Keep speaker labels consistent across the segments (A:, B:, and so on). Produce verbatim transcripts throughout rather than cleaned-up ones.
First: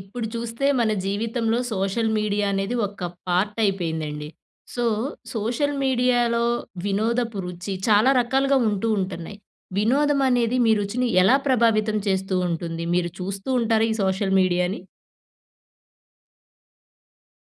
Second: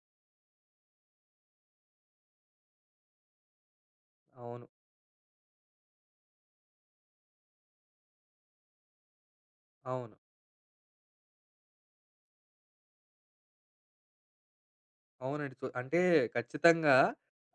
A: ఇప్పుడు చూస్తే మన జీవితంలో, సోషల్ మీడియా అనేది ఒక పార్ట్ అయిపోయిందండి.
B: అవును.
A: సో, సోషల్ మీడియాలో వినోదపు రుచి చాలా రకాలుగా ఉంటూ ఉంటున్నాయి.
B: అవును.
A: వినోదం అనేది మీ రుచిని ఎలా ప్రభావితం చేస్తూ ఉంటుంది? మీరు చూస్తూ ఉంటారా ఈ సోషల్ మీడియాని?
B: అవునండి. కొ అంటే ఖచ్చితంగా.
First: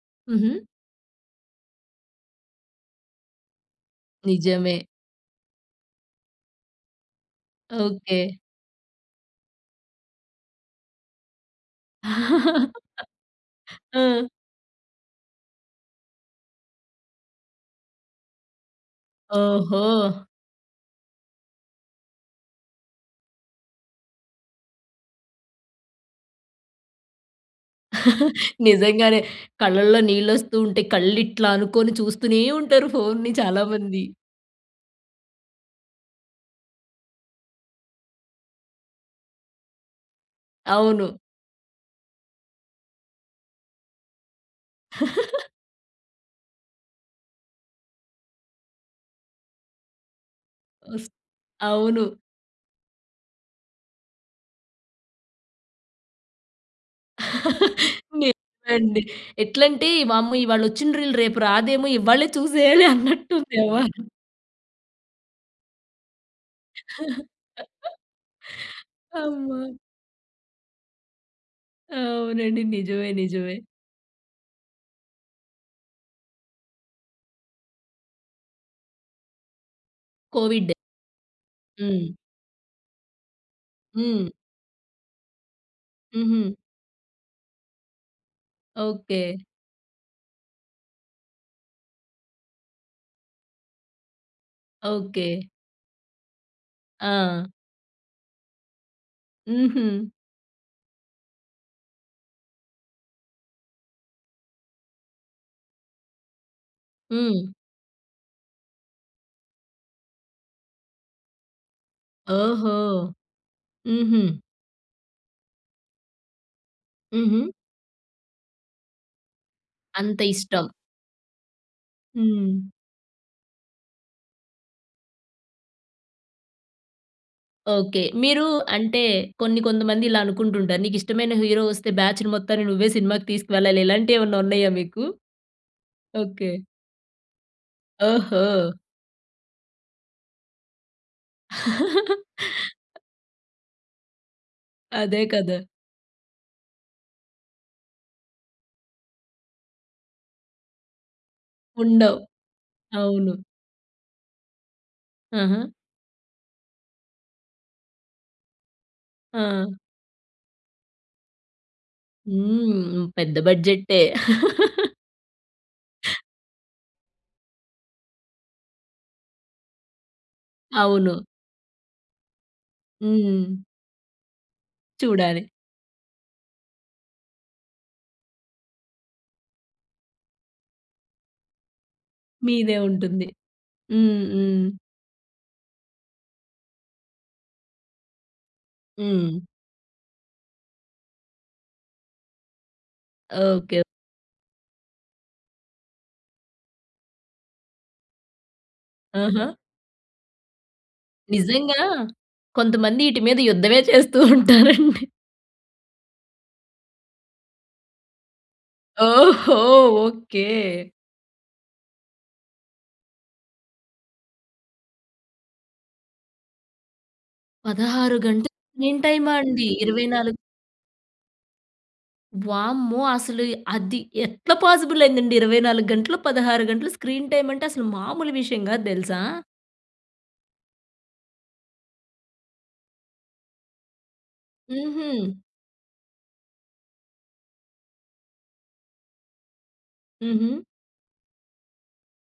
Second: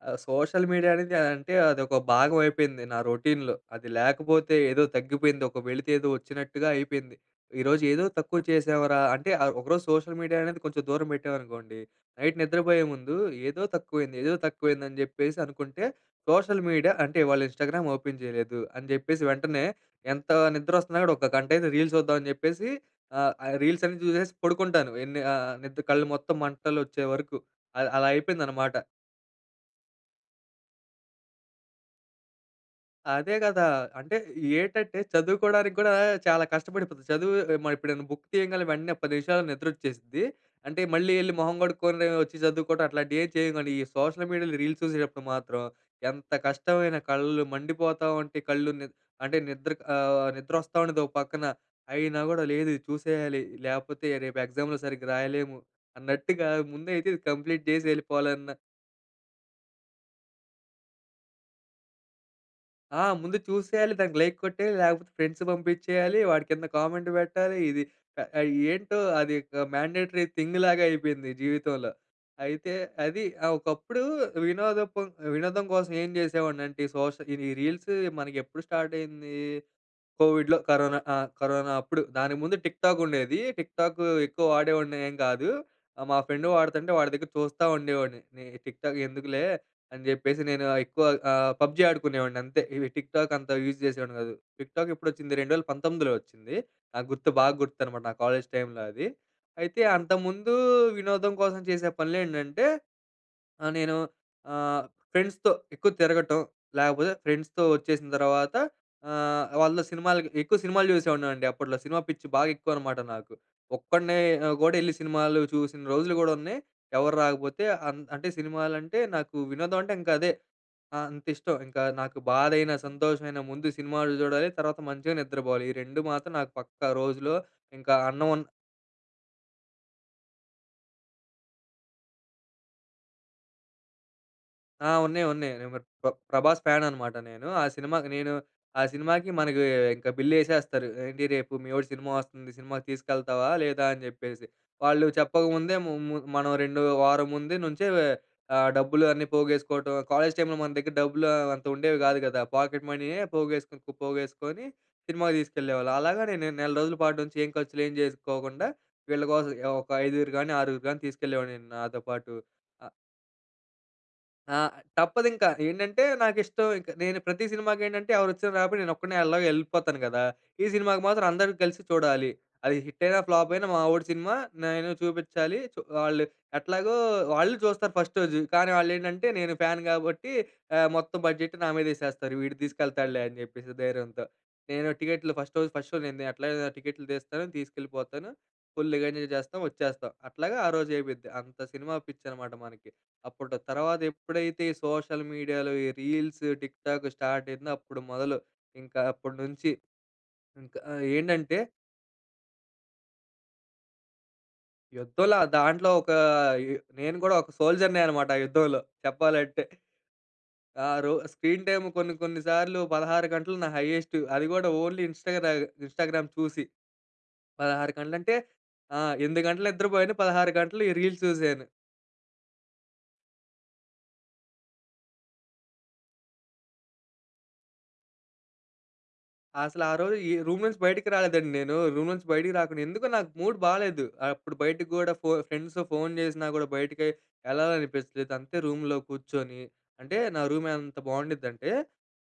B: ఆహ్,
A: హుహు.
B: సోషల్ మీడియా అనేది అంటే, అదొక భాగం అయిపోయింది నా రౌటీన్‌లో. అది లేకపోతే
A: నిజమే.
B: ఏదో తగ్గిపోయింది, ఒక వెలితి ఏదో వచ్చినట్టుగా అయిపోయింది. ఈరోజు ఏదో
A: ఓకే.
B: తక్కువ చేసావురా, అంటే ఆహ్, ఒకరోజు సోషల్ మీడియా అనేది కొంచెం దూరం పెట్టామనుకోండి. నైట్ నిద్రపోయే ముందు ఏదో తక్కువైంది,
A: ఆ!
B: ఏదో తక్కువ అయింది అని చెప్పేసి అనుకుంటే, సోషల్ మీడియా అంటే, ఇవాళ ఇన్‌స్టా‌గ్రామ్ ఓపెన్ చేయలేదు. అని చెప్పేసి వెంటనే
A: ఓహో!
B: ఎంతా నిద్ర వస్తున్నా గూడా ఒక గంట అయినా రీల్స్ చూద్దాం అని చెప్పేసి, ఆహ్, ఆ రీల్స్ అన్ని చూసేసి పడుకుంటాను. ఎన్ని ఆహ్, నిద్ కళ్ళు మొత్తం మంటలు వచ్చేవరకు. ఆహ్, అలా అయిపోయింది అనమాట.
A: నిజంగానే కళ్ళల్లో నీళ్ళు వస్తూ ఉంటే, కళ్ళు ఇట్లా అనుకోని చూస్తూనే ఉంటారు ఫోన్‍ని
B: అదే కదా!
A: చాలామంది.
B: అంటే, ఏంటంటే చదువుకోవడానికి కూడా చాలా కష్టపడిపోతం. చదువు హ్మ్. ఎప్పుడైనా బుక్ తీయగానే వెంటనే పది నిమిషాల్లో నిద్రొచ్చేస్తది. అంటే మళ్ళీ
A: అవును.
B: వెళ్ళి మొహం కడుక్కొని వచ్చి చదువుకోవడం అట్లాంటివి ఏం చేయం కాని, ఈ సోషల్ మీడియాలో రీల్స్ చూసేటప్పుడు మాత్రం ఎంత కష్టమైన కళ్ళు మండిపోతా ఉంటే, కళ్ళు ని అంటే నిద్ర కావా నిద్ర వస్తా ఉంటాది ఒక
A: వాస్తు
B: పక్కన.
A: అవును.
B: అయినా కూడా లేదు చూసేయాలి, లేకపోతే రేపు ఎగ్జామ్‌లో సరిగ్గా రాయలేము అన్నట్టుగా ముందైతే కంప్లీట్ చేసి, వెళ్ళిపోవాలన్న
A: నిజమేనండి. ఎట్లంటే వామ్మో! ఇవాళ వచ్చిన రీలు రేపు రాదేమో, ఇవ్వాళే చూసేయాలి
B: ఆ!
A: అన్నట్టు
B: ముందు
A: ఉంది
B: చూసేయాలి.
A: యవ్వారం.
B: దానికి లైక్ కొట్టేయాలి. లేకపోతే ఫ్రెండ్స్ పంపించేయాలి. వాటి కింద కామెంట్ పెట్టాలి. ఇది ఆహ్, ఏంటో అది
A: అమ్మో!
B: ఆహ్, మాండేటరీ థింగ్‌లాగా అయిపోయింది జీవితంలో.
A: అవునండి.
B: అయితే
A: నిజమే,
B: అది అహ్,
A: నిజమే.
B: ఒకప్పుడు వినోదం కో వినోదం కోసం ఏం చేసేవాడిని అంటే ఈ సోషల్ ఈ రీల్స్ మనకి ఎప్పుడు స్టార్ట్ అయింది? కోవిడ్‌లో
A: కోవిడ్.
B: కరోనా ఆ! కరోనా అప్పుడు.
A: హ్మ్.
B: దానికి ముందు టిక్ టాక్ ఉండేది. టిక్ టాక్
A: హ్మ్.
B: ఎక్కువ వాడేవాడిని ఏం గాదు. మా ఫ్రెండ్
A: హుహు.
B: వాడుతుంటే వాడి దగ్గర చూస్తా ఉండేవాడిని. నేను టిక్ టాక్
A: ఓకే.
B: ఎందుకులే అని జెప్పేసి, నేను ఆహ్, ఎక్కువ ఆహ్, పబ్జీ ఆడుకునేవాడిని అంతే. ఇవి టిక్ టాక్ అంత యూజ్ చేసేవాడిని గాదు. TikTok
A: okay.
B: ఎప్పుడొచ్చింది? రెండు వేల పంతొమ్మిది లో వచ్చింది. నాకు గుర్తు,
A: ఆ!
B: బాగా గుర్తునమాట, నా కాలేజ్ టైమ్‌లో అది. అయితే
A: హుహు.
B: అంతకు ముందు వినోదం కోసం చేసే పనులు ఏంటంటే, ఆహ్, నేను ఆహ్, ఫ్రెండ్స్‌తో ఎక్కువ తిరగటం. లేకపోతే
A: హ్మ్.
B: ఫ్రెండ్స్‌తో వచ్చేసిన తర్వాత ఆహ్, వాళ్ళతో సినిమాలకి, ఎక్కువ సినిమాలు చూసేవాడిని అండి. అప్పట్లో సినిమా పిచ్చి బాగా ఎక్కువ
A: ఓహో!
B: అనమాట నాకు. ఒక్కడినే
A: హుహు.
B: ఆహ్, గూడా వెళ్లి సినిమాలు చూసిన రోజులు గూడా ఉన్నాయి. ఎవరు
A: హుహు.
B: రాకపోతే అహ్, అంటే సినిమాలంటే, నాకు వినోదం అంటే ఇంకా
A: అంత
B: అదే.
A: ఇష్టం.
B: అంత ఇష్టం. ఇంకా నాకు బాధ
A: హ్మ్.
B: అయినా, సంతోషం అయినా, ముందు సినిమాలు చూడాలి, తర్వాత మంచిగా నిద్రపోవాలి. ఈ రెండు మాత్రం నాకు పక్కా రోజులో. ఇంకా
A: ఓకే.
B: అన్నం
A: మీరు అంటే కొన్ని, కొంతమంది ఇలా అనుకుంటుంటారు. నీకు ఇష్టమైన హీరో వస్తే బ్యాచ్‌ని మొత్తాన్ని నువ్వే సినిమాకి తీసుకువెళ్ళాలి. ఇలాంటివి ఏమన్నా ఉన్నాయా
B: ఆహ్,
A: మీకు?
B: ఉన్నాయి. ఉన్నాయి. ప
A: ఓకే.
B: ప్రభాస్ ఫ్యాన్ అనమాట నేను. ఆ సినిమాకి నేను
A: ఓహో!
B: ఆ సినిమాకి మనకి ఇంక బిల్లు ఏసేస్తారు. ఏంటి రేపు మీ వోడి సినిమా వస్తుంది. సినిమాకి తీసుకెళ్తావా? లేదా? అని జెప్పేసి. వాళ్ళు
A: అదే గదా!
B: చెప్పకముందే ము ము మనం రెండు వారం ముందు నుంచే ఆహ్, డబ్బులు అన్నీ పోగేసుకోవటం. కాలేజ్ టైమ్‌లో మన దగ్గర డబ్బులు ఆహ్, అంత ఉండేవి కాదు
A: ఉండవు.
B: గదా! పాకెట్ మనీయే
A: అవును.
B: పోగేసుకొని, పోగేసుకొని సినిమాకి
A: ఆహా!
B: తీసుకెళ్ళేవాళ్ళం. అలాగా నేను నెల రోజుల పాటు నుంచి ఏం ఖర్చులు ఏమి చేసుకోకుండా, వీళ్ళకోసం
A: ఆ!
B: ఒక ఐదుగుర్ని గాని, ఆరుగురిని గాని తీసుకెళ్ళేవాడిని నేను నాతో పాటు.
A: హ్మ్. పెద్ద బడ్జెట్టే.
B: ఆ! తప్పదు ఇంకా. ఏంటంటే నాకు ఇష్టం ఇంక. నేను ప్రతి సినిమాకి ఏంటంటే ఎవరు వచ్చినా రాకపోయినా, నేను ఒక్కడినే ఎలాగూ వెళ్ళిపోతాను గదా! ఈ సినిమాకి
A: అవును.
B: మాత్రం అందరం కలిసి చూడాలి. అది హిట్ అయినా ఫ్లాప్
A: హ్మ్.
B: అయినా మా వోడి సినిమా నేను
A: చూడాలి.
B: చూపించాలి. చు వాళ్ళు ఎట్లాగో వాళ్ళు చూస్తారు ఫస్ట్ రోజు. కానీ వాళ్ళు ఏంటంటే నేను ఫ్యాన్ కాబట్టి ఆహ్, మొత్తం బడ్జెట్ నా మీద వేసేస్తారు. వీడు
A: మీదే
B: తీసుకెళ్తాడులే
A: ఉంటుంది.
B: అని చెప్పేసి ధైర్యంతో. నేను టికెట్లు ఫస్ట్ రోజు, ఫస్ట్ షో నేను ఎట్లా అయినా టికెట్లు తీస్తాను, తీసుకెళ్ళిపోతాను, ఫుల్‌గా ఎంజాయ్
A: హ్మ్.
B: జేస్తాం, వచ్చేస్తాం. అట్లాగా ఆ రోజు అయిపోద్ది. అంత సినిమా పిచ్చి అనమాట, మనకి అప్పుడు.
A: ఓకే.
B: తర్వాత ఎప్పుడైతే ఈ సోషల్ మీడియాలో ఈ రీల్స్, టిక్ టాక్ స్టార్ట్ అయిందో అప్పుడు మొదలు, ఇంకా అప్పటి
A: ఆహా!
B: నుంచి. ఇంకా ఏంటంటే
A: నిజంగా. కొంతమంది వీటి మీద యుద్ధమే చేస్తూ ఉంటారండి.
B: యుద్ధంలో ఆహ్, దాంట్లో ఒక ఎ నేను గూడా ఒక సోల్జర్‌నే అన్నమాట, ఆ యుద్ధంలో
A: ఓహో!
B: చెప్పాలంటే.
A: ఓకే.
B: ఆహ్, రో స్క్రీన్ టైమ్ కొన్ని కొన్ని సార్లు పదహారు గంటలు నా హైయెస్ట్. అది కూడా ఓన్లీ ఇంస్టాగ్రామ్ ఇన్స్టాగ్రామ్ చూసి పదహారు
A: పదహారు
B: గంటలు అంటే
A: గంటలు స్క్రీన్
B: ఆహ్,
A: టైమా
B: ఎనిమిది
A: అండి?
B: గంటలు నిద్రపోయాను.
A: ఇరవైనాలుగు
B: పదహారు గంటలు ఈ రీల్స్ చూసాను.
A: వామ్మో! అసలు అది ఎట్ల పాజిబుల్ అయిందండి ఇరవై నాలుగు గంటలు, పదహారు గంటలు స్క్రీన్ టైమ్ అంటే, అసలు మామూలు విషయం గాద్దెలుసా!
B: అసలు ఆ రోజు, ఈ రూమ్ నుంచి బయటకి రాలేదండి నేను. రూమ్ నుంచి బయటికి రాకుండా, ఎందుకో నాకు మూడ్ బాలేదు. అప్పుడు బయటకి గూడా ఫో
A: హుహు.
B: ఫ్రెండ్స్‌తో ఫోన్ జేసినా గూడా బయటికి ఎళ్ళాలనిపించలేదు. అంతే రూమ్‌లో కూర్చొని అంటే, నా
A: హుహు
B: రూమ్ ఎంత బాగుండిద్ది అంటే,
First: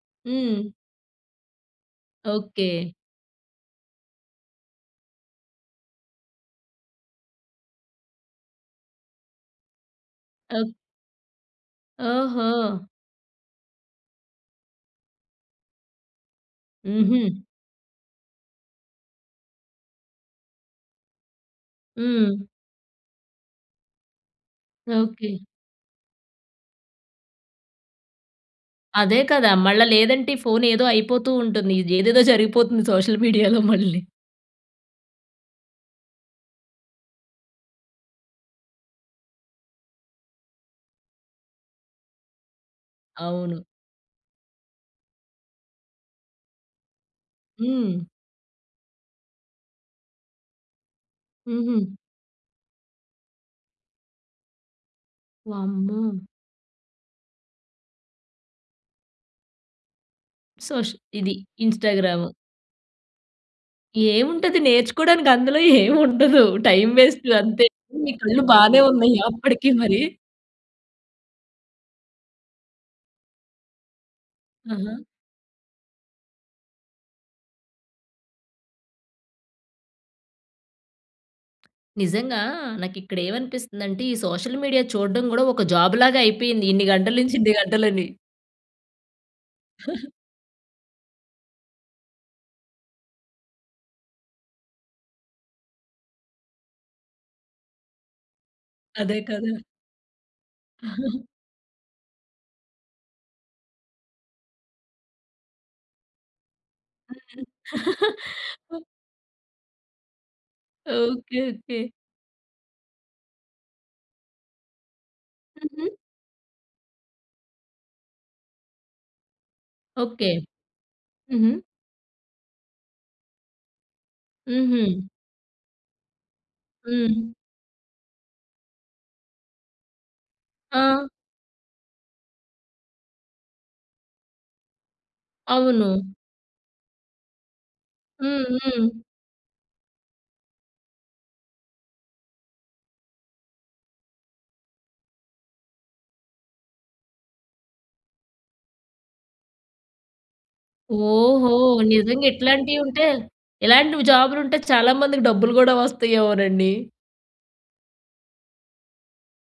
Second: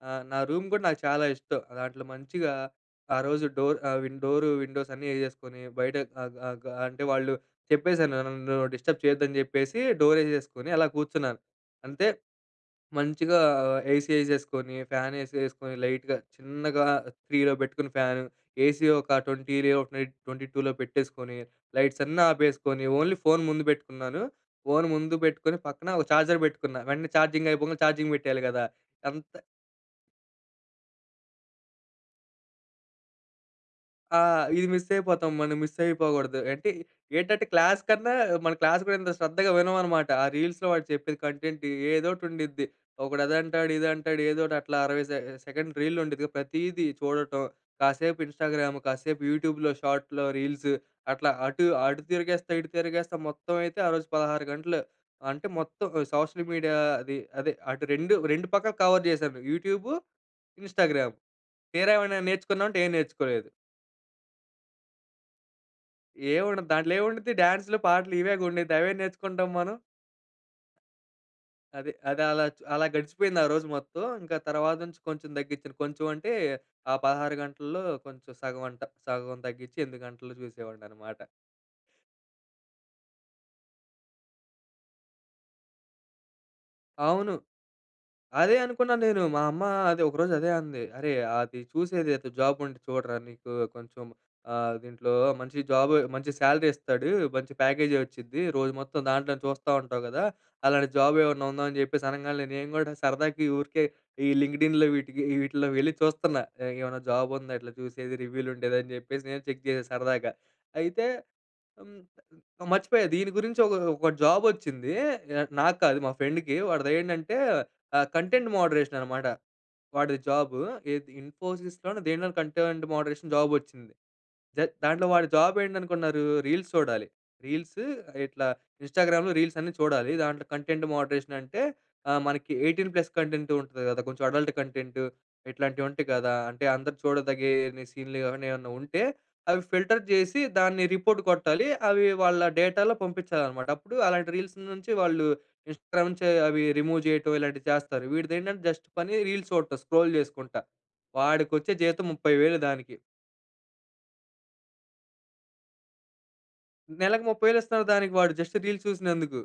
B: ఆహ్, నా రూమ్
A: హ్మ్.
B: గూడా నాకు చాలా ఇష్టం. దాంట్లో మంచిగా,
A: ఓకె.
B: ఆ రోజు డోర్ అవి డోర్ విండోస్ అన్నీ ఏసేసుకొని, బయట అగ్ అగ్ అంటే వాళ్ళు చెప్పేసాను నన్ను డిస్టర్బ్ చేయొద్దు అని చెప్పేసి, డోర్ ఏసేసుకొని
A: ఓక్
B: అలా కూర్చున్నాను. అంతే,
A: ఓహో!
B: మంచిగా ఏసీ ఏసేసుకొని, ఫ్యాన్ ఏసేసుకొని, లైట్‌గా చిన్నగా
A: హుహు.
B: త్రీలో పెట్టుకొని ఫ్యాన్, ఏసీ ఒక ట్వంటీ రే ఒక నైట్ ట్వంటీ టూలో పెట్టేసుకొని. లైట్స్ అన్నీ
A: హ్మ్.
B: ఆపేసుకొని, ఓన్లీ ఫోన్ ముందు పెట్టుకున్నాను. ఫోన్ ముందు
A: ఓకె.
B: పెట్టుకొని, పక్కన ఒక ఛార్జర్ పెట్టుకున్న, వెంటనే ఛార్జింగ్ అయిపోగానే ఛార్జింగ్ పెట్టేయాలి గదా!
A: అదే
B: అంత
A: కదా! మళ్ళా లేదంటే, ఫోన్ ఏదో అయిపోతూ ఉంటుంది. ఏదేదో జరిగిపోతుంది. సోషల్ మీడియాలో మళ్ళీ.
B: ఆ! ఇది మిస్ అయిపోతాం. మనం మిస్ అయిపోకూడదు. అంటే ఏంటంటే క్లాస్ కన్నా, మన క్లాస్ కూడా ఎంత శ్రద్ధగా వినమనమాట. ఆ రీల్స్‌లో వాడు చెప్పేది కంటెంట్, ఏదో ఒకటి ఉండిద్ది. ఒకడు
A: అవును.
B: అదంటాడు, ఇది అంటాడు, ఏదో ఒకటి అట్లా అరవై సె సెకండ్ రీల్ ఉండిద్ది. ప్రతీదీ చూడటం
A: హ్మ్.
B: కాసేపు ఇన్స్టాగ్రామ్, కాసేపు యూట్యూబ్‌లో షార్ట్స్‌లో, రీల్స్ అట్లా. అటు,
A: హుహు.
B: అటు తిరిగేస్తా, ఇటు తిరిగేస్తా, మొత్తం అయితే ఆరోజు పదహారు గంటలు. అంటే మొత్తం
A: వామ్మో!
B: సోషల్ మీడియా అది. అదే అటు రెండు రెండు పక్కల కవర్ చేసాను. యూట్యూబ్,
A: సోష్
B: ఇన్స్టాగ్రామ్.
A: ఇది
B: తీరా ఏమైనా
A: ఇన్స్టాగ్రాము.
B: నేర్చుకున్నాం అంటే, ఏం నేర్చుకోలేదు.
A: ఏముంటది నేర్చుకోవడానికందులో? ఏం ఉండదు.
B: ఏవుండదు
A: టైమ్
B: దాంట్లో
A: వేస్ట్
B: ఏవుండిద్ది?
A: అంతే.
B: డాన్స్‌లు
A: మీ
B: పాటలు
A: కళ్ళు
B: ఇవేగా ఉండిద్ది.
A: బానే
B: అవేం
A: ఉన్నయ్యా
B: నేర్చుకుంటాం
A: అప్పటికీ
B: మనం?
A: మరి?
B: అది. అది అలాగ్ అలా గడిసిపోయిందారోజు మొత్తం. ఇంక తర్వాత
A: ఆహా!
B: నుంచి కొంచెం తగ్గిచ్చెను. కొంచెం అంటే, ఆ పదహారు గంటల్లో, కొంచెం సగం అంట. సగం తగ్గిచ్చి, ఎనిమిది గంటలూ చూసేవాడిననమాట.
A: నిజంగా, నాకిక్కడేవనిపిస్తుందంటే, ఈ సోషల్ మీడియా చూడడం కూడా ఒక జాబు లాగా అయిపోయింది. ఇన్ని గంటల
B: అవును.
A: నించి, ఇన్ని గంటలని.
B: అదే అనుకున్నా నేను. మా అమ్మ అదే, ఒకరోజు అదే అంది. "అరే! అది చూసేదేదో జాబుంటే చూడరా. నీకు, కొంచెం ఆహ్, దీంట్లో, మంచి జాబు, మంచి శాలరీ ఇస్తాడు, మంచి ప్యాకేజీ వచ్చుద్ది, రోజు మొత్తం
A: అదే
B: దాంట్లోనే
A: కదా!
B: చూస్తా ఉంటావు గదా! అలాంటి జాబ్ ఏమన్నా ఉందా?" అని జెప్పేసి అనంగాల్నే, నేను గూడా, సరదాకి ఊరికే, ఈ లింక్డ్ ఇన్‌లో వీటికి ఈ వీటిల్లో వెళ్లి చూస్తన్నా. ఏమన్నా జాబ్ ఉందా ఇట్లా చూసేది? రివ్యూలు ఉండేది, అని చెప్పేసి, నేను చెక్ జేశా సరదాగా. అయితే
A: ఓకె, ఓకె.
B: హ్మ్, ప్ హ్మ్, మర్చిపోయా. దీని గురించి ఒక ఒక జాబ్ వచ్చింది. నాకు
A: హుహు.
B: కాదు మా ఫెండ్‌కి. వాడిదేంటంటే, ఆహ్, కంటెంట్ మోడరేషన్ అనమాట వాడిది
A: ఓకె.
B: జాబ్. ఏద్
A: హుహు.
B: ఇన్ఫోసిస్‌లోనో దేంట్లోనో, కంటెంట్ మోడరేషన్ జాబ్ వచ్చింది. జ
A: హుహు.
B: దాంట్లో వాడి జాబ్ ఏంటనుకున్నారు? రీల్స్ చూడాలి.
A: హ్మ్.
B: రీల్స్, ఇట్లా ఇన్స్టాగ్రామ్‌లో రీల్స్ అన్నీ చూడాలి. దాంట్లో కంటెంట్
A: ఆ!
B: మోడరేషన్ అంటే ఆహ్, మనకి ఎయిటీన్ ప్లస్ కంటెంట్ ఉంటది కదా! కొంచెం అడల్ట్ కంటెంట్, ఇట్లాంటి
A: అవును.
B: ఉంటయి కదా! అంటే అందరు చూడదగేని సీన్‌లు
A: హ్మ్,
B: ఏవన్నా, ఏవన్నా
A: హ్మ్.
B: ఉంటే, అవి ఫిల్టర్ జేసి, దాన్ని రిపోర్ట్ కొట్టాలి. అవి వాళ్ళ డేటాలో పంపించాలనమాట. అప్పుడు అలాంటి రీల్స్ నుంచి వాళ్ళు ఇన్ స్ట్రాం నుంచి, అవి రిమూవ్ జేయటం ఇలాంటి చేస్తారు. వీడిదేంటంటే, జస్ట్ పని రీల్స్ చూడటం, స్క్రోల్ చేసుకుంటా.
A: ఓహో!
B: వాడికొచ్చే జీతం ముప్పై వేలు
A: నిజంగిట్లాంటియి
B: దానికి.
A: ఉంటే ఇలాంటివి జాబ్‌లుంటే చాలా మందికి డబ్బులు గూడా వస్తయేవోనండి.
B: నెలకు ముప్పై వేలు ఇస్తనారు, దానికి. వాడు జస్ట్ రీల్స్ చూసినందుకు.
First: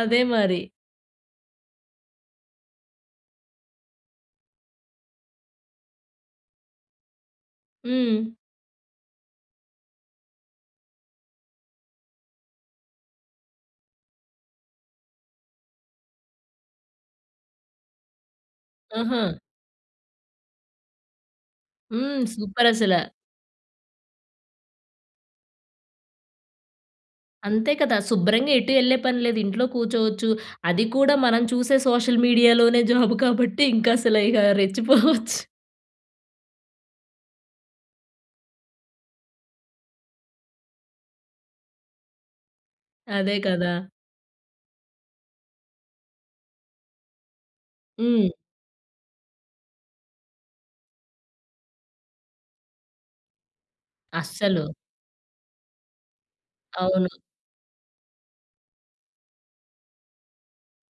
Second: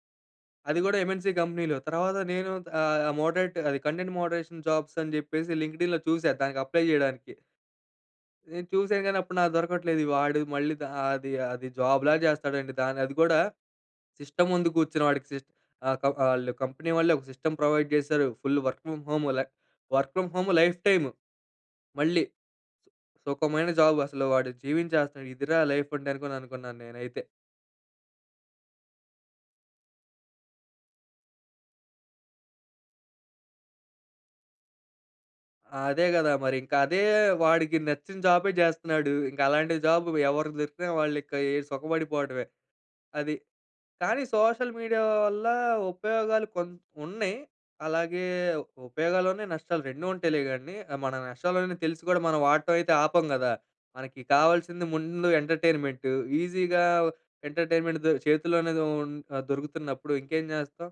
A: అదే మరి.
B: అది కూడా ఎమ్‌ఎన్‌సి కంపెనీలో. తర్వాత నేను ఆహ్, మోడరేట్ అది కంటెంట్ మోడరేషన్ జాబ్స్ అని చెప్పేసి లింక్డిన్ లో చూసాను దానికి అప్లై చేయడానికి...
A: హ్మ్.
B: నేను చూసాను గాని అప్పుడు నాకు దొరకట్లేదు. వాడు మళ్ళీ ఆహ్, అది అది జాబు లాగా చేస్తాడండి దాన్ని. అది కూడా సిస్టమ్ ముందు కూర్చుని. వాడికి సీస్ ఆహ్, ఆళ్ళు కంపెనీ వాళ్ళే ఒక సిస్టమ్ ప్రొవైడ్ చేసారు, ఫుల్ వర్క్ ఫ్రామ్
A: ఆహా!
B: హోమ్ లై work from home life time,
A: హ్మ్,
B: మళ్ళీ.
A: సూపర్ అసల.
B: సుఖమైన జాబు అసలు వాడు, జీవించేస్తునాడు. ఇదిరా లైఫ్ అంటే అనుకొంటు అనుకున్నాను నేనైతే.
A: అంతే కదా, శుభ్రంగా ఎటూ ఎళ్ళే పని లేదు. ఇంట్లో కూర్చోవచ్చు, అది కూడా మనం చూసే సోషల్ మీడియాలోనే జాబు కాబట్టి ఇంకా అసలు ఇక రెచ్చిపోవచ్చు.
B: ఆదే కదా! మరి ఇంక అదే వాడికి నచ్చిన జాబే చేస్తన్నాడు. ఇంకా అలాంటి జాబు ఎవరికి దొరికినా వాళ్ళు ఇకే సుఖపడిపోవడమే,
A: అదే
B: అది.
A: కదా.
B: కానీ సోషల్ మీడియా వల్ల ఉపయోగాలు కొన్ని ఉన్నాయి. అలాగే
A: హ్మ్.
B: ఉపయోగాలున్నాయి, నష్టాలు రెండు ఉంటాయిలే కానీ, మన నష్టాలున్నాయని తెలిసి కూడా మనం వాడటం అయితే ఆపం గదా. మనకి
A: అస్సలు.
B: కావాల్సింది ముందు ఎంటర్టైన్మెంట్ ఈజీగా
A: అవును.
B: ఎంటర్టైన్మెంట్ ద చేతుల్లోనే ఉం దొరుకుతున్నప్పుడు ఇంకేం చేస్తాం.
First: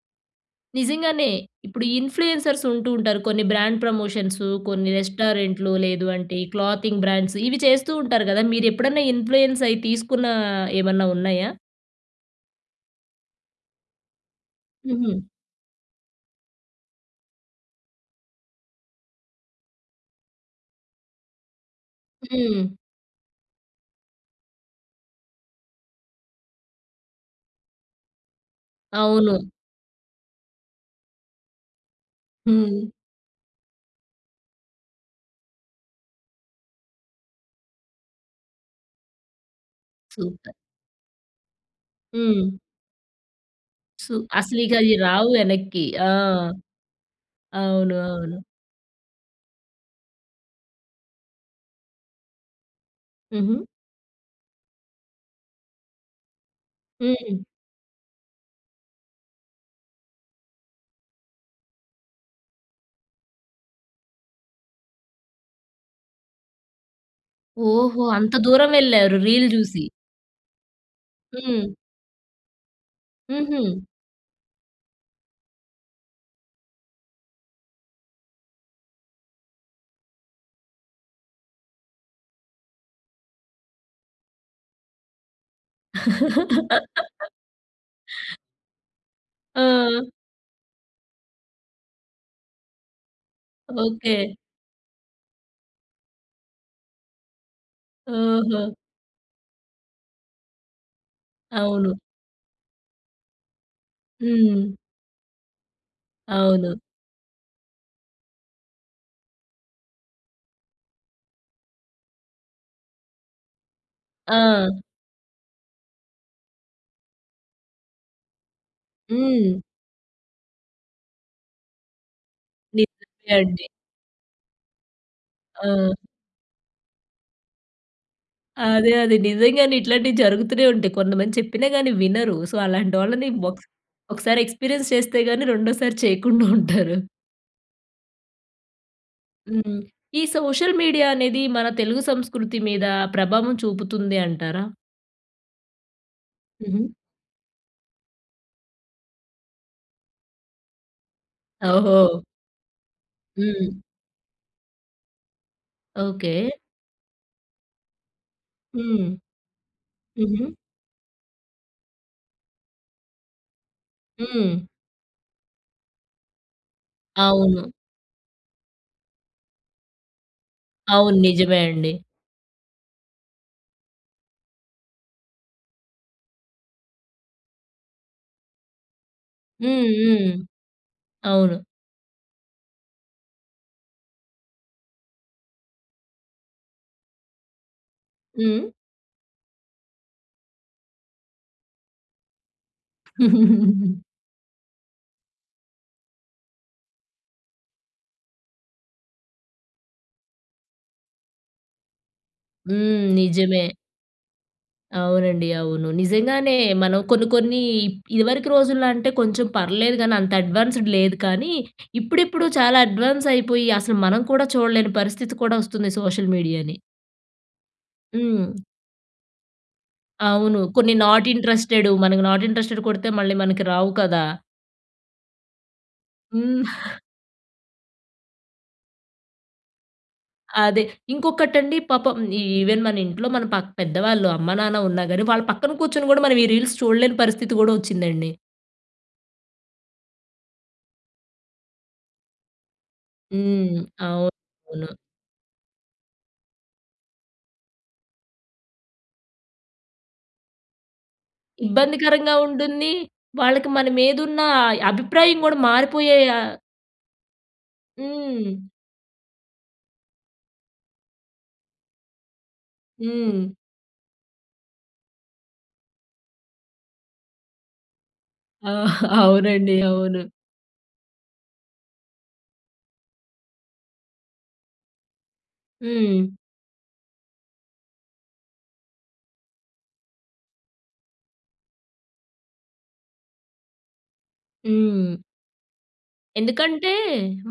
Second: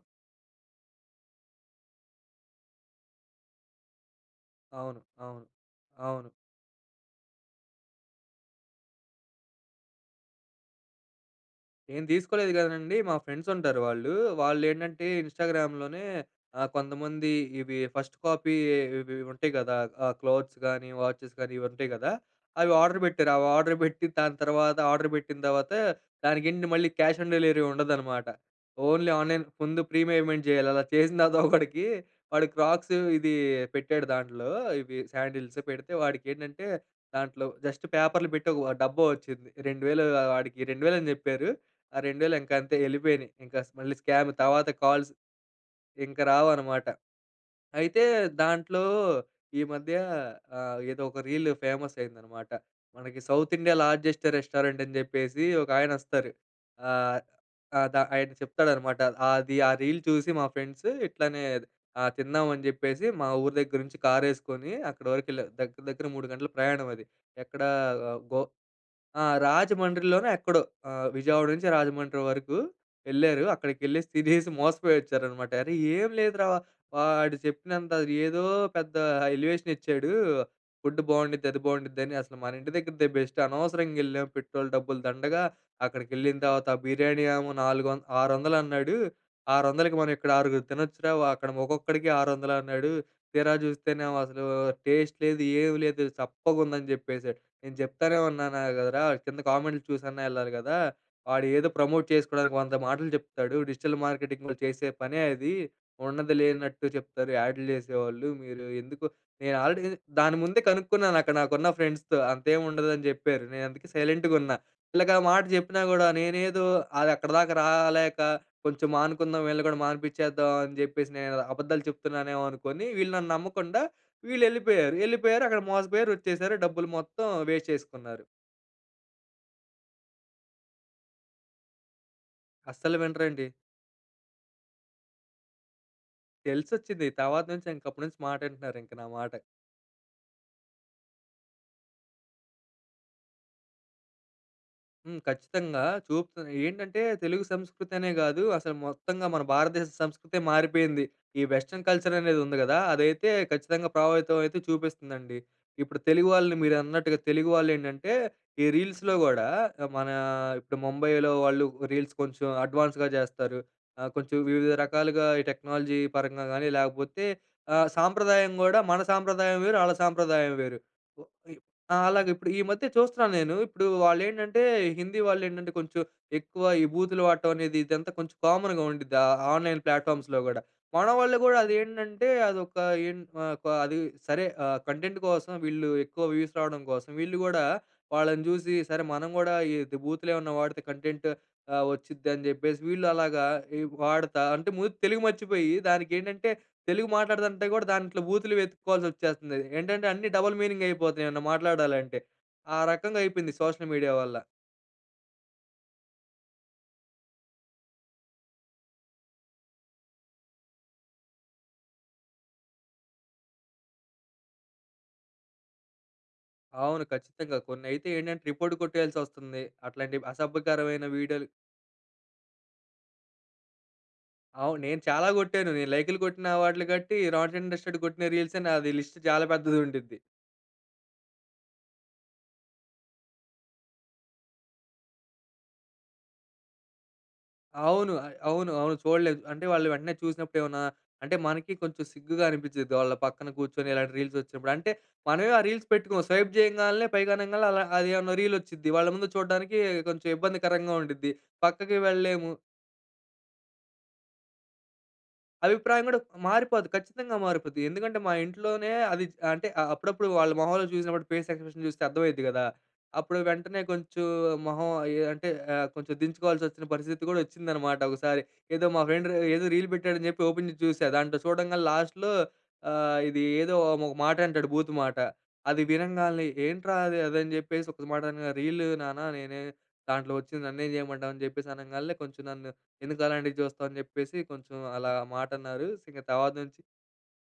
A: నిజంగానే. ఇప్పుడు ఇన్‌ప్లు‌యెన్సర్స్ ఉంటూ ఉంటారు. కొన్ని బ్రాండ్ ప్రమోషన్సు, కొన్ని
B: అవును. అవును.
A: రెస్టారెంట్లు, లేదు
B: అవును.
A: అంటే ఈ క్లాతింగ్ బ్రాండ్స్ ఇవి చేస్తూ ఉంటారు కదా! మీరు ఎప్పుడైనా ఇన్‌ప్లు‌యెన్స్ అయి తీసుకున్న ఏమన్నా ఉన్నాయా?
B: నేను తీసుకోలేదు గాదండీ, మా ఫ్రెండ్స్ ఉంటారు వాళ్ళు. వాళ్ళు ఏంటంటే
A: హుహు.
B: ఇన్‌స్టాగ్రామ్‍లోనే కొంతమంది, ఇవి ఫస్ట్ కాపీ ఇవి ఉంటాయి కదా! క్లోత్స్ కాని వాచెస్ కాని ఇవి ఉంటాయి కదా! అవి
A: హ్మ్.
B: ఆర్డర్ పెట్టారు. అవి ఆర్డర్ పెట్టి, దాని తర్వాత ఆర్డర్ పెట్టిన తర్వాత దానికండి మళ్ళీ క్యాష్ ఆన్ డెలివరీ ఉండదనమాట. ఓన్లీ
A: అవును.
B: ఆన్లైన్ ముందు ప్రీ పేమెంట్ చేయాలి. అలా చేసిన తర్వాత ఒకడికి వాడు
A: హ్మ్.
B: క్రాక్స్ ఇది పెట్టాడు దాంట్లో. ఇది శాండిల్స్ పెడితే వాడికి ఏంటంటే, దాంట్లో జస్ట్ పేపర్లు పెట్టి డబ్బా వచ్చింది. రెండు వేలు
A: ఓకే.
B: వాడికి, రెండు వేలు అని చెప్పారు. ఆ రెండు వేలు
A: హ్మ్.
B: ఇంకా అంతే, వెళ్ళిపోయినాయి. ఇంక మళ్ళీ
A: సో,
B: స్కామ్
A: అసలు
B: తర్వాత
A: ఇక అయి
B: కాల్స్
A: రావు వెనక్కి. ఆ!
B: ఇంక రావనమాట.
A: అవును.
B: అయితే
A: అవును.
B: దాంట్లో ఈ మధ్య ఆహ్, ఏదో ఒక రీల్ ఫేమస్ అయిందనమాట. మనకి సౌత్
A: హుహు.
B: ఇండియా లార్జెస్ట్ రెస్టారెంట్ అని చెప్పేసి ఒకాయన వస్తారు. ఆహ్,
A: హ్మ్.
B: ఆహ్, ద ఆయన చెప్తాడనమాట అది. ఆ రీల్ చూసి మా ఫ్రెండ్స్ ఇట్లనే తిందాం అని చెప్పేసి మా ఊరి దగ్గర నుంచి కారేసుకొని అక్కడి వరకు వెళ్ళారు. దగ్గర దగ్గర మూడు గంటలు ప్రయాణం అది. ఎక్కడ
A: ఓహో! అంత
B: గో
A: దూరం వెళ్లారు
B: ఆహ్,
A: రీల్ చూసి.
B: రాజమండ్రిలోనో ఎక్కడో, విజయవాడ నుంచి
A: హ్మ్.
B: రాజమండ్రి వరకు వెళ్లారు. అక్కడికి
A: హుహు.
B: వెళ్ళేసి తినేసి, మోసపోయి వచ్చారనమాట. "అరే ఏం లేదురా! వాడు చెప్పినంత ఏదో పెద్ద ఎలివేషన్ ఇచ్చాడు. ఫుడ్ బాగుండిద్ది, అది బాగుండిద్ది అని. అసలు మన ఇంటి దగ్గరదే బెస్ట్ అనవసరంగా వెళ్ళాం, పెట్రోల్ డబ్బులు దండగా. అక్కడికి వెళ్ళిన తర్వాత బిర్యానీ ఏమో నాలుగు ఆరు వందలు అన్నాడు. ఆరు వందలకి మనం
A: ఆ!
B: ఇక్కడ ఆరుగురు తినొచ్చురా! అక్కడ ఒక్కొక్కరికి ఆరు వందలు అన్నాడు. తీరా
A: ఓకే.
B: చూస్తేనేమో అసలు టేస్ట్ లేదు, ఏమి లేదు చప్పకుందని చెప్పేసారు. నేను చెప్తానే ఉన్నాను
A: హుహు.
B: కదరా, కింద కామెంట్‌లు చూసన్నా వెళ్ళాలి కదా! వాడు ఏదో
A: అవును.
B: ప్రమోట్ చేసుకోవడానికి వంద మాటలు చెప్తాడు. డిజిటల్ మార్కెటింగ్ వాళ్ళు
A: హ్మ్.
B: చేసే పనే అది. ఉన్నది
A: అవును.
B: లేనట్టు చెప్తారు. యాడ్లు చేసేవాళ్ళు. మీరు ఎందుకు" నేను ఆల్రెడీ దాని ముందే కనుక్కున్నాను. అక్కడ నాకు ఉన్న ఫ్రెండ్స్‌తో. అంతేమి ఉండదు అని చెప్పారు. నేను అందుకే సైలెంట్‌గా ఉన్నా.
A: ఆ!
B: వీళ్ళకి ఆ మాట చెప్పినా కూడా నేనేదో అది అక్కడిదాకా రాలేక, కొంచెం మానుకుందాం,
A: హ్మ్.
B: వీళ్ళని కూడా మానిపించేద్దాం అని చెప్పేసి, నేను అబద్ధాలు చెప్తున్నానేమో అనుకోని, వీళ్ళు నన్ను
A: నిజంగా అండి.
B: నమ్మకుండా, వీళ్ళు వెళ్ళిపోయారు. వెళ్ళిపోయారు, అక్కడ
A: ఆ!
B: మోసపోయారు. వచ్చేసారు డబ్బులు మొత్తం వేస్ట్ చేసుకున్నారు.
A: అదే! అదే! నిజంగానే ఇట్లాంటివి జరుగుతూనే ఉంటాయి. కొంతమంది చెప్పినా గాని వినరు. సో అలాంటి
B: అస్సలు
A: వాళ్ళని
B: వినరండి.
A: ఒక్స్ ఒకసారి ఎక్స్పీరియన్స్ చేస్తే గాని, రెండోసారి చేయకుండా ఉంటారు.
B: తెలిసొచ్చింది. తర్వాత నుంచి, ఇంక అప్పటినుంచి మాట వింటున్నారు. ఇంక నా మాటే.
A: హ్మ్. ఈ సోషల్ మీడియా అనేది మన తెలుగు సంస్కృతి మీద ప్రభావం చూపుతుంది అంటారా?
B: హ్మ్, ఖచ్చితంగా చూప్
A: హుహు.
B: ఏంటంటే తెలుగు సంస్కృతి అనే కాదు, అసలు మొత్తంగా మన భారతదేశ సంస్కృతే మారిపోయింది. ఈ వెస్టర్న్ కల్చర్
A: ఓహో!
B: అనేది ఉంది కదా, అదైతే
A: హ్మ్.
B: ఖచ్చితంగా ప్రభావితం అయితే చూపిస్తుందండి. ఇప్పుడు తెలుగు
A: ఓకె.
B: వాళ్ళని, మీరన్నట్టుగా తెలుగు వాళ్ళు ఏంటంటే ఈ
A: హ్మ్.
B: రీల్స్‌లో గూడా, మన
A: హుహు.
B: ఇప్పుడు ముంబైలో వాళ్ళు రీల్స్ కొంచెం అడ్వాన్స్‌గా చేస్తారు. ఆహ్, కొంచెం
A: హ్మ్.
B: వివిధ రకాలుగా ఈ టెక్నాలజీ పరంగా కానీ, లేకపోతే
A: అవును.
B: ఆహ్, సాంప్రదాయం గూడా మన సాంప్రదాయం వేరు, ఆళ్ళ సాంప్రదాయం వేరు.
A: అవును,
B: వ ఇ
A: నిజమే అండి.
B: ఆ! అలాగే ఇప్పుడు ఈ మధ్య చూస్తున్నాను నేను, ఇప్పుడు వాళ్ళు ఏంటంటే, హిందీ వాళ్ళు ఏంటంటే, కొంచెం ఎక్కువ ఈ బూతులు వాడటం అనేది, ఇదంతా కొంచెం కామన్‌గా ఉండుద్ది ఆ ఆన్లైన్
A: హ్మ్, హ్మ్.
B: ప్లాట్ఫామ్స్‌లో కూడా. మన వాళ్ళు గూడా
A: అవును.
B: అదెంటంటే, అదొక ఏంట్ ఆహ్, ఒక అది సరే, ఆహ్, కంటెంట్ కోసం వీళ్ళు ఎక్కువ వ్యూస్ రావడం కోసం, వీళ్ళు గూడా వాళ్ళని
A: హ్మ్.
B: చూసి, సరే మనం కూడా ఈ ద్ బూతులు ఏమన్నా వాడితే కంటెంట్ ఆహ్, వచ్చిద్ది అని చెప్పేసి వీళ్ళు అలాగా ఈ వాడతా అంటే, ముందు తెలుగు మర్చిపోయి, దానికి ఏంటంటే, తెలుగు మాట్లాడుతుంటే కూడా దాంట్లో బూతులు వెతుక్కోవాల్సి వచ్చేస్తుంది. ఏంటంటే అన్నీ డబుల్ మీనింగ్ అయిపోతున్నయ్ ఏమన్నా మాట్లాడాలంటే, ఆ
A: హ్మ్,
B: రకంగా అయిపోయింది
A: నిజమే.
B: సోషల్ మీడియా వల్ల.
A: అవునండి. అవును. నిజంగానే మనం కొన్ని, కొన్ని ఇప్ ఇదివరకు రోజుల్లో, అంటే కొంచెం పర్లేదు గానీ, అంత అడ్వాన్స్డ్ లేదు కానీ, ఇప్పుడిప్పుడు చాలా అడ్వాన్స్ అయిపోయి, అసలు మనం కూడా చూడలేని పరిస్థితి కూడా వస్తుంది సోషల్ మీడియాని.
B: అవును. ఖచ్చితంగా. కొన్ని అయితే ఏంటంటే,
A: హ్మ్.
B: రిపోర్టు కొట్టేయాల్సి వస్తుంది. అట్లాంటి
A: అవును. కొన్ని
B: అసభ్యకరమైన
A: నాట్
B: వీడియోలు.
A: ఇంట్రెస్టెడు, మనకి నాట్ ఇంట్రెస్టెడ్ కొడితే, మళ్ళీ మనకి రావు కదా!
B: అవును. నేను చాలా గొట్టాను. నేను లైక్‌లు కొట్టిన
A: హ్మ్.
B: వాట్ల కంటే, ఈ నాట్ ఇంట్రెస్టెడ్ కొట్టిన రీల్సే, నాది లిస్ట్ చాలా పెద్దది ఉండిద్ది.
A: అదే. ఇంకొకటండి పాపం. ఈ ఈవెన్ మన ఇంట్లో మన ప పెద్దవాళ్ళు అమ్మ నాన్న ఉన్నా గాని, వాళ్ళ పక్కన కూర్చొని గూడా, మనం ఈ రీల్స్ చూడలేని పరిస్థితి గూడా
B: అవును.
A: వచ్చిందండి.
B: అవును. అవును చూడలేం. అంటే వాళ్ళు వెంటనే చూసినప్పుడు ఏమన్నా అంటే, మనకి కొంచెం సిగ్గుగా అనిపించిద్ది. వాళ్ళ పక్కన
A: హ్మ్.
B: కూర్చొని, ఇలాంటి రీల్స్ వచ్చినపుడు. అంటే,
A: అవునవును.
B: మనమే ఆ రీల్స్ పెట్టుకోం. స్వైప్ చేయంగాల్నే, పైకి అనంగాల్నే, వాళ్ళ ఆదేమో రీల్ వచ్చిద్ది. వాళ్ళ ముందు చూడడానికి, కొంచెం ఇబ్బందికరంగా ఉంటుంది. పక్కకి
A: ఇబ్బందికరంగా
B: వెళ్ళలేము.
A: ఉంటుంది. వాళ్ళకి మన మీద ఉన్న, అభిప్రాయం గూడా
B: అభిప్రాయం
A: మారిపోయే
B: గూడా మారిపోద్ది. ఖచ్చితంగా మారిపోద్ది. ఎందుకంటే, మా
A: హ్మ్.
B: ఇంట్లోనే అది అంటే, అ అప్పుడప్పుడు వాళ్ళ మొహంలో చూసినప్పుడు. ఫేస్ ఎక్స్ప్రెషన్ చూస్తే అర్థమైద్ది గదా. అప్పుడు
A: హ్మ్.
B: వెంటనే కొంచెం మొహం అయే అంటే, కొంచెం దించుకోవాల్సి వచ్చిన, పరిస్థితి గూడా వచ్చిందనమాట ఒకసారి. ఏదో మా ఫ్రెండ్ ఏదో
A: అవునండి.
B: రీల్ పెట్టాడు
A: అవును.
B: అని చెప్పి ఓపెన్ జేసి చూసా. దాంట్లో చూడంగాల్నే, లాస్ట్‌లో ఆహ్, ఇది ఏదో, ఒక మాట అంటాడు. బూతు మాట. అది
A: హ్మ్.
B: వినంగాన్లే, "ఏంట్రా అది?" అది అని చెప్పేసి ఒక మాట అనగా, "రీల్ నాన్న. నేనే దాంట్లో వచ్చింది నన్నేం చేయమంటావు!" అని చెప్పేసి అనంగాన్లే. కొంచెం నన్ను "ఎందుకు అలాంటివి చూస్తావు?" అని చెప్పేసి, కొంచెం అలా
A: హ్మ్.
B: మాట అన్నారు. ఇంక తర్వాత నుంచి
A: ఎందుకంటే,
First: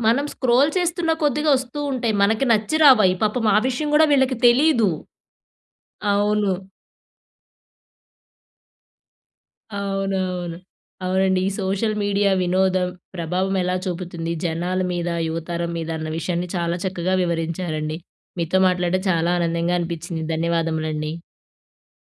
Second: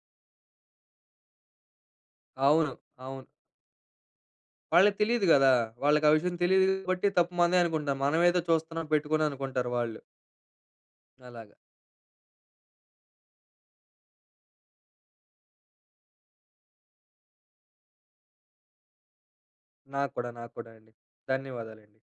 A: మనం స్క్రోల్ చేస్తున్న కొద్దిగా, వస్తూ ఉంటాయి మనకి
B: అవును.
A: నచ్చిరావు అవి.
B: అవును.
A: పాపం ఆ విషయం గూడా, వీళ్ళకి తెలీదు.
B: వాళ్ళకి తెలీదు గదా! వాళ్ళకి ఆ విషయం
A: అవును.
B: తెలియదు కాబట్టి, తప్పు మనదే అనుకుంటాం. మనమేదో చూస్తున్నాం పెట్టుకొని అనుకుంటారు వాళ్ళు.
A: అవునవును. అవునండి. ఈ
B: అలాగా.
A: సోషల్ మీడియా వినోదం, ప్రభావం ఎలా చూపుతుంది జనాల మీద, యువతరం మీద అన్న విషయాన్ని, చాలా చక్కగా వివరించారండి. మీతో మాట్లాడం చాలా ఆనందంగా అనిపించింది.
B: నాక్కూడ, నాక్కూడా అండి.
A: ధన్యవాదములండి.
B: ధన్యవాదాలండి.